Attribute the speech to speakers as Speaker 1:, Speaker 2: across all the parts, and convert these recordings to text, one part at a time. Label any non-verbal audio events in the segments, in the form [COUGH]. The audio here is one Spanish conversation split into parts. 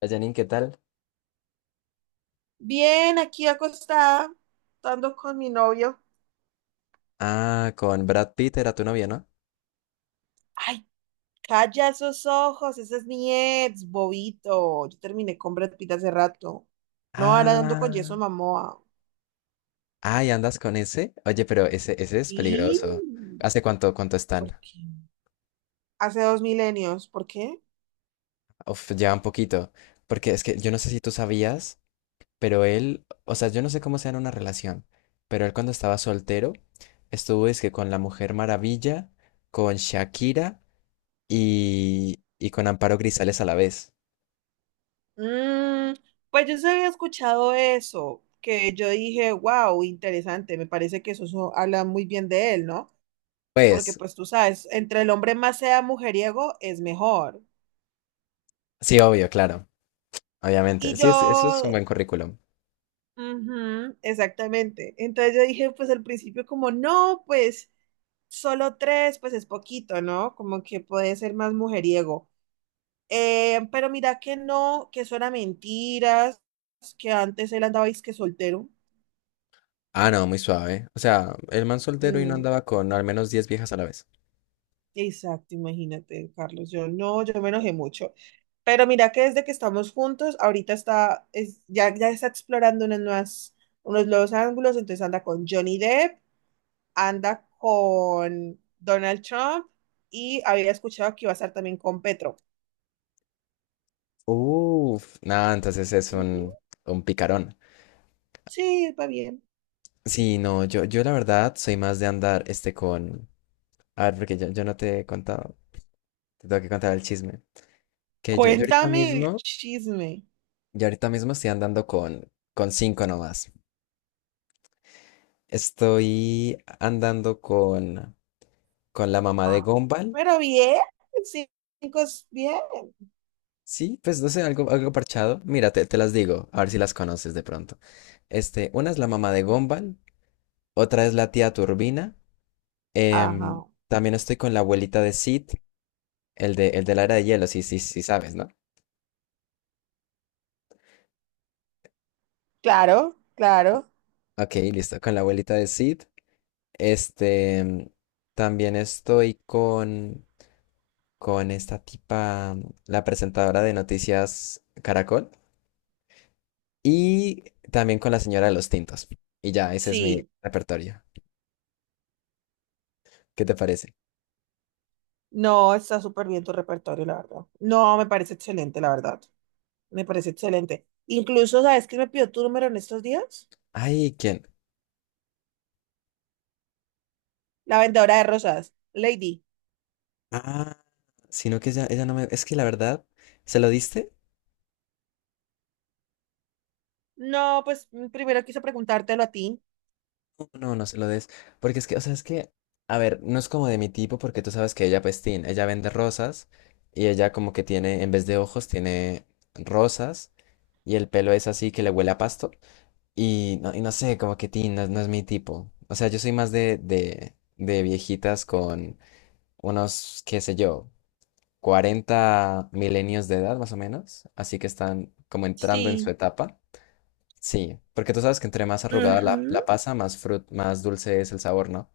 Speaker 1: Hola, Janine, ¿qué tal?
Speaker 2: Bien, aquí acostada, estando con mi novio.
Speaker 1: Ah, con Brad Pitt era tu novia, ¿no?
Speaker 2: Ay, calla esos ojos, ese es mi ex, bobito. Yo terminé con Brad Pitt hace rato. No, ahora ando con Jason
Speaker 1: Ah,
Speaker 2: Momoa.
Speaker 1: ay, ¿andas con ese? Oye, pero ese es
Speaker 2: Sí,
Speaker 1: peligroso. ¿Hace cuánto están?
Speaker 2: ¿por qué? Hace 2 milenios, ¿por qué?
Speaker 1: Uf, ya un poquito. Porque es que yo no sé si tú sabías, pero él, o sea, yo no sé cómo sea en una relación, pero él cuando estaba soltero, estuvo es que con la Mujer Maravilla, con Shakira y con Amparo Grisales a la vez.
Speaker 2: Mm, pues yo se había escuchado eso, que yo dije, wow, interesante, me parece que eso habla muy bien de él, ¿no? Porque
Speaker 1: Pues,
Speaker 2: pues tú sabes, entre el hombre más sea mujeriego es mejor.
Speaker 1: sí, obvio, claro, obviamente.
Speaker 2: Y
Speaker 1: Sí, eso es un
Speaker 2: yo
Speaker 1: buen currículum.
Speaker 2: Ujú, exactamente. Entonces yo dije, pues al principio como, no, pues solo tres, pues es poquito, ¿no? Como que puede ser más mujeriego. Pero mira que no, que eso era mentiras, que antes él andaba que soltero.
Speaker 1: Ah, no, muy suave. O sea, el man soltero y no
Speaker 2: Mm,
Speaker 1: andaba con al menos 10 viejas a la vez.
Speaker 2: exacto, imagínate, Carlos. Yo no, yo me enojé mucho. Pero mira que desde que estamos juntos, ahorita ya, ya está explorando unas nuevas, unos nuevos ángulos, entonces anda con Johnny Depp, anda con Donald Trump, y había escuchado que iba a estar también con Petro.
Speaker 1: Uf, nada, entonces
Speaker 2: Ujú.
Speaker 1: un picarón.
Speaker 2: Sí, va bien.
Speaker 1: Sí, no, yo la verdad soy más de andar este con... A ver, porque yo no te he contado, te tengo que contar el chisme. Que
Speaker 2: Cuéntame el chisme.
Speaker 1: yo ahorita mismo estoy andando con 5 nomás. Estoy andando con la mamá de
Speaker 2: Ah.
Speaker 1: Gombal.
Speaker 2: Pero bien, cinco es bien.
Speaker 1: Sí, pues no sé, algo parchado. Mira, te las digo, a ver si las conoces de pronto. Este, una es la mamá de Gombal. Otra es la tía Turbina.
Speaker 2: Ajá.
Speaker 1: También estoy con la abuelita de Sid, el de la era de hielo, sí, sí, sí sabes, ¿no?
Speaker 2: Claro, claro.
Speaker 1: Ok, listo, con la abuelita de Sid. Este, em, también estoy con esta tipa, la presentadora de Noticias Caracol. Y también con la señora de los tintos. Y ya, ese es mi
Speaker 2: Sí.
Speaker 1: repertorio. ¿Qué te parece?
Speaker 2: No, está súper bien tu repertorio, la verdad. No, me parece excelente, la verdad. Me parece excelente. Incluso, ¿sabes quién me pidió tu número en estos días?
Speaker 1: Ay, ¿quién?
Speaker 2: La vendedora de rosas, Lady.
Speaker 1: Ah, sino que ella no me... Es que la verdad, ¿se lo diste?
Speaker 2: No, pues primero quiso preguntártelo a ti.
Speaker 1: No, no se lo des. Porque es que, o sea, es que, a ver, no es como de mi tipo, porque tú sabes que ella, pues, tin, ella vende rosas y ella como que tiene, en vez de ojos, tiene rosas y el pelo es así que le huele a pasto. Y no sé, como que tin, no, no es mi tipo. O sea, yo soy más de viejitas con unos, qué sé yo, 40 milenios de edad, más o menos. Así que están como entrando en su
Speaker 2: Sí.
Speaker 1: etapa. Sí, porque tú sabes que entre más arrugada la
Speaker 2: Ujú.
Speaker 1: pasa, más más dulce es el sabor, ¿no?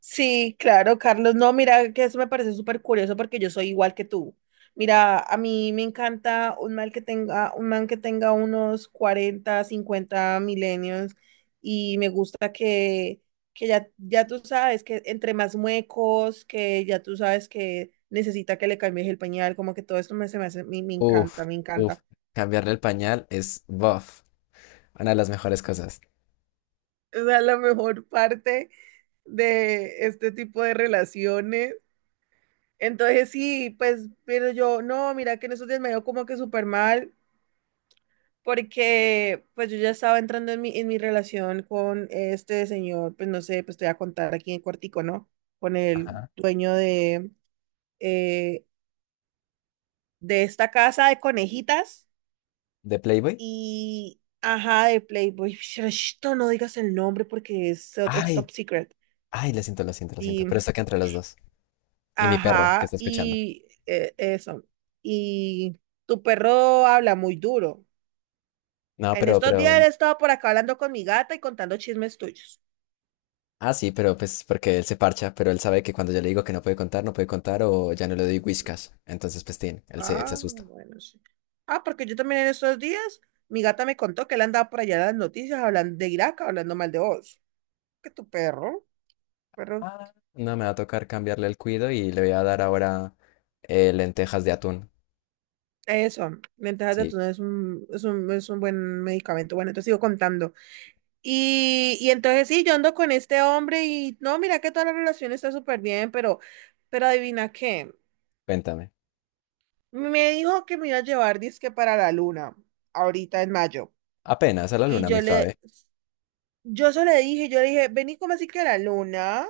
Speaker 2: Sí, claro, Carlos. No, mira, que eso me parece súper curioso porque yo soy igual que tú. Mira, a mí me encanta un man que tenga unos 40 50 milenios y me gusta que ya, ya tú sabes que entre más muecos, que ya tú sabes que necesita que le cambies el pañal, como que todo esto se me hace, me encanta,
Speaker 1: Uf,
Speaker 2: me
Speaker 1: uf.
Speaker 2: encanta.
Speaker 1: Cambiarle el pañal es buff. Una de las mejores cosas.
Speaker 2: Esa es la mejor parte de este tipo de relaciones. Entonces sí, pues, pero yo, no, mira que en esos días me dio como que súper mal, porque pues yo ya estaba entrando en mi relación con este señor, pues no sé, pues te voy a contar aquí en cortico, ¿no? Con el
Speaker 1: Ajá.
Speaker 2: dueño eh, de esta casa de conejitas
Speaker 1: ¿De Playboy?
Speaker 2: y, ajá, de Playboy. Esto no digas el nombre porque es
Speaker 1: Ay,
Speaker 2: top secret.
Speaker 1: ay, lo siento, lo siento, lo siento.
Speaker 2: Y,
Speaker 1: Pero está acá entre los dos. Y mi perro, que
Speaker 2: ajá,
Speaker 1: está escuchando.
Speaker 2: y eso. Y tu perro habla muy duro.
Speaker 1: No,
Speaker 2: En
Speaker 1: pero,
Speaker 2: estos
Speaker 1: pero.
Speaker 2: días he estado por acá hablando con mi gata y contando chismes tuyos.
Speaker 1: Ah, sí, pero pues porque él se parcha, pero él sabe que cuando yo le digo que no puede contar, no puede contar o ya no le doy whiskas. Entonces, pues, tin, él se
Speaker 2: Ah,
Speaker 1: asusta.
Speaker 2: bueno, sí. Ah, porque yo también en estos días, mi gata me contó que él andaba por allá en las noticias hablando de Irak, hablando mal de vos. Que tu perro, perro.
Speaker 1: Ah. No, me va a tocar cambiarle el cuido y le voy a dar ahora lentejas de atún.
Speaker 2: Eso, ventajas de
Speaker 1: Sí,
Speaker 2: atún es un buen medicamento. Bueno, entonces sigo contando. Y entonces sí, yo ando con este hombre y no, mira que toda la relación está súper bien, pero adivina qué,
Speaker 1: cuéntame.
Speaker 2: me dijo que me iba a llevar disque para la luna, ahorita en mayo.
Speaker 1: Apenas a la
Speaker 2: Y
Speaker 1: luna,
Speaker 2: yo
Speaker 1: muy suave.
Speaker 2: le, yo solo le dije, yo le dije, vení como así que a la luna.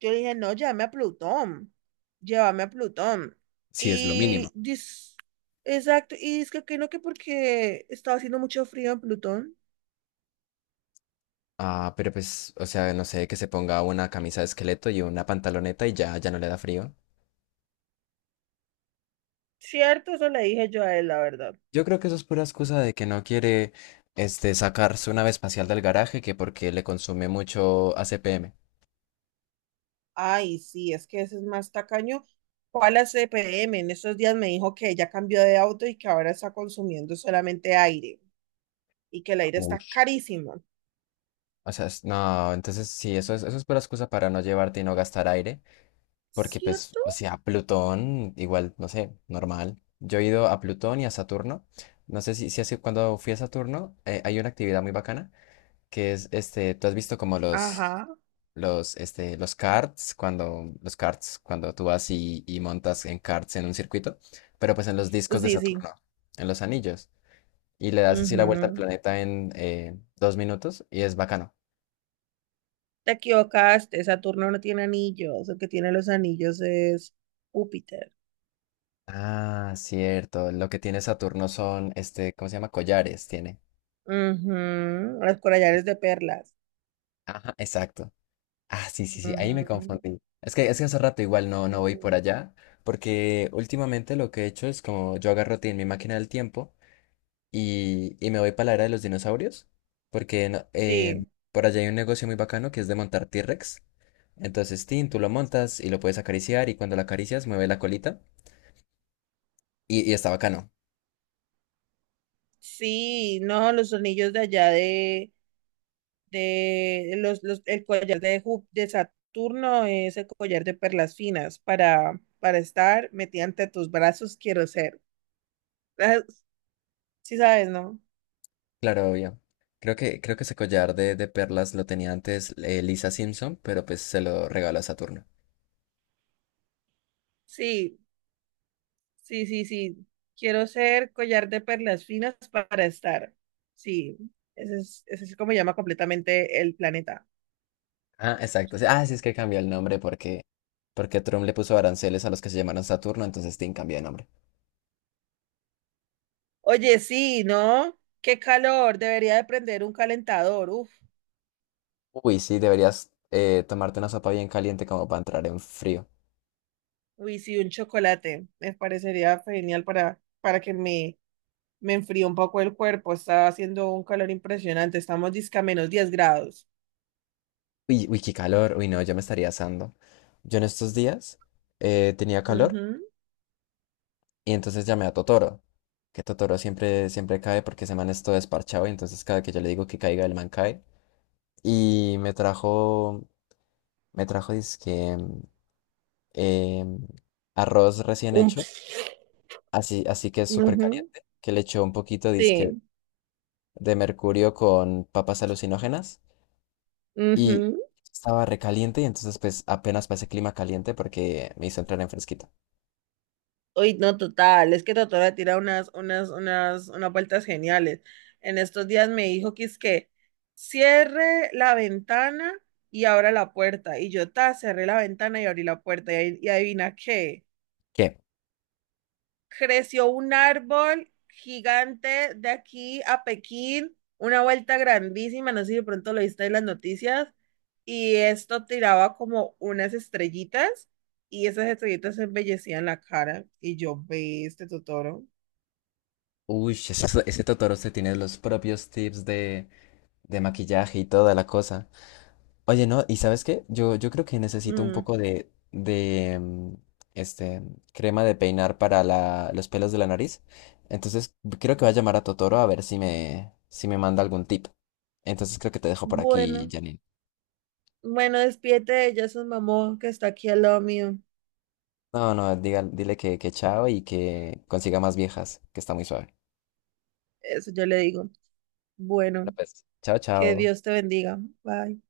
Speaker 2: Yo le dije, no, llévame a Plutón, llévame a Plutón.
Speaker 1: Sí, es lo mínimo.
Speaker 2: Y dis, exacto, y es que no, que porque estaba haciendo mucho frío en Plutón.
Speaker 1: Ah, pero pues, o sea, no sé, que se ponga una camisa de esqueleto y una pantaloneta y ya, ya no le da frío.
Speaker 2: Cierto, eso le dije yo a él, la verdad.
Speaker 1: Yo creo que eso es pura excusa de que no quiere, este, sacar su nave espacial del garaje, que porque le consume mucho ACPM.
Speaker 2: Ay, sí, es que ese es más tacaño. ¿Cuál la CPM? En estos días me dijo que ella cambió de auto y que ahora está consumiendo solamente aire y que el aire está
Speaker 1: Ush.
Speaker 2: carísimo.
Speaker 1: O sea, no, entonces sí, eso es pura excusa para no llevarte y no gastar aire, porque pues,
Speaker 2: ¿Cierto?
Speaker 1: o sea, Plutón, igual, no sé, normal. Yo he ido a Plutón y a Saturno. No sé si, si hace, cuando fui a Saturno, hay una actividad muy bacana que es este, tú has visto como
Speaker 2: Ajá,
Speaker 1: los karts, los karts, cuando tú vas y montas en karts en un circuito, pero pues en los discos de
Speaker 2: sí, sí.
Speaker 1: Saturno, en los anillos, y le das así la vuelta al
Speaker 2: Ujú.
Speaker 1: planeta en 2 minutos y es bacano.
Speaker 2: Te equivocaste, Saturno no tiene anillos, el que tiene los anillos es Júpiter.
Speaker 1: Ah, cierto, lo que tiene Saturno son, este, ¿cómo se llama? Collares tiene.
Speaker 2: Ujú. Los collares de perlas.
Speaker 1: Ajá, exacto. Ah, sí, sí, sí, ahí me
Speaker 2: Ujú.
Speaker 1: confundí. Es que hace rato igual no, no voy por
Speaker 2: Sí.
Speaker 1: allá, porque últimamente lo que he hecho es como yo agarro ti en mi máquina del tiempo y me voy para la era de los dinosaurios, porque
Speaker 2: Sí,
Speaker 1: por allá hay un negocio muy bacano que es de montar T-Rex. Entonces, Tin, tú lo montas y lo puedes acariciar y cuando lo acaricias mueve la colita y está bacano.
Speaker 2: sí, no, los anillos de allá de el collar de Saturno es el collar de perlas finas para estar metida ante tus brazos, quiero ser. [LAUGHS] Ah, sí sabes, ¿no?
Speaker 1: Claro, obvio. Creo que ese collar de perlas lo tenía antes Lisa Simpson, pero pues se lo regaló a Saturno.
Speaker 2: Sí. Sí, sí, sí. Quiero ser collar de perlas finas para estar. Sí, ese es como llama completamente el planeta.
Speaker 1: Ah, exacto. Sí. Ah, sí, es que cambió el nombre porque, porque Trump le puso aranceles a los que se llamaron Saturno, entonces Tin cambió de nombre.
Speaker 2: Oye, sí, ¿no? Qué calor. Debería de prender un calentador. Uf,
Speaker 1: Uy, sí, deberías tomarte una sopa bien caliente como para entrar en frío.
Speaker 2: uy, sí, un chocolate. Me parecería genial para que me enfríe un poco el cuerpo. Está haciendo un calor impresionante. Estamos disca -10 grados.
Speaker 1: Uy, uy, qué calor. Uy, no, yo me estaría asando. Yo en estos días tenía calor
Speaker 2: Ujú.
Speaker 1: y entonces llamé a Totoro. Que Totoro siempre, siempre cae porque ese man es todo desparchado y entonces cada que yo le digo que caiga, el man cae. Y me trajo, dizque, em, arroz recién
Speaker 2: Un
Speaker 1: hecho,
Speaker 2: ps-
Speaker 1: así, así que es súper
Speaker 2: Ujú.
Speaker 1: caliente, que le echó un poquito, dizque,
Speaker 2: Sí.
Speaker 1: de mercurio con papas alucinógenas y
Speaker 2: Ujú.
Speaker 1: estaba recaliente y entonces pues apenas para ese clima caliente porque me hizo entrar en fresquito.
Speaker 2: Uy, no, total, es que Totora tira unas vueltas geniales. En estos días me dijo que es que cierre la ventana y abra la puerta. Y yo, ta, cerré la ventana y abrí la puerta. Y adivina qué,
Speaker 1: ¿Qué?
Speaker 2: creció un árbol gigante de aquí a Pekín, una vuelta grandísima, no sé si de pronto lo viste en las noticias, y esto tiraba como unas estrellitas. Y esas estrellitas embellecían la cara. Y yo, ve este Totoro.
Speaker 1: Uy, [LAUGHS] ese Totoro se tiene los propios tips de maquillaje y toda la cosa. Oye, ¿no? ¿Y sabes qué? Yo creo que necesito un
Speaker 2: Mm,
Speaker 1: poco este, crema de peinar para los pelos de la nariz. Entonces, creo que voy a llamar a Totoro a ver si si me manda algún tip. Entonces, creo que te dejo por aquí,
Speaker 2: bueno,
Speaker 1: Janine.
Speaker 2: bueno, despídete de ella, su mamá, que está aquí al lado mío.
Speaker 1: No, no, dile que chao y que consiga más viejas, que está muy suave.
Speaker 2: Eso yo le digo. Bueno,
Speaker 1: Bueno, pues, chao,
Speaker 2: que
Speaker 1: chao.
Speaker 2: Dios te bendiga. Bye.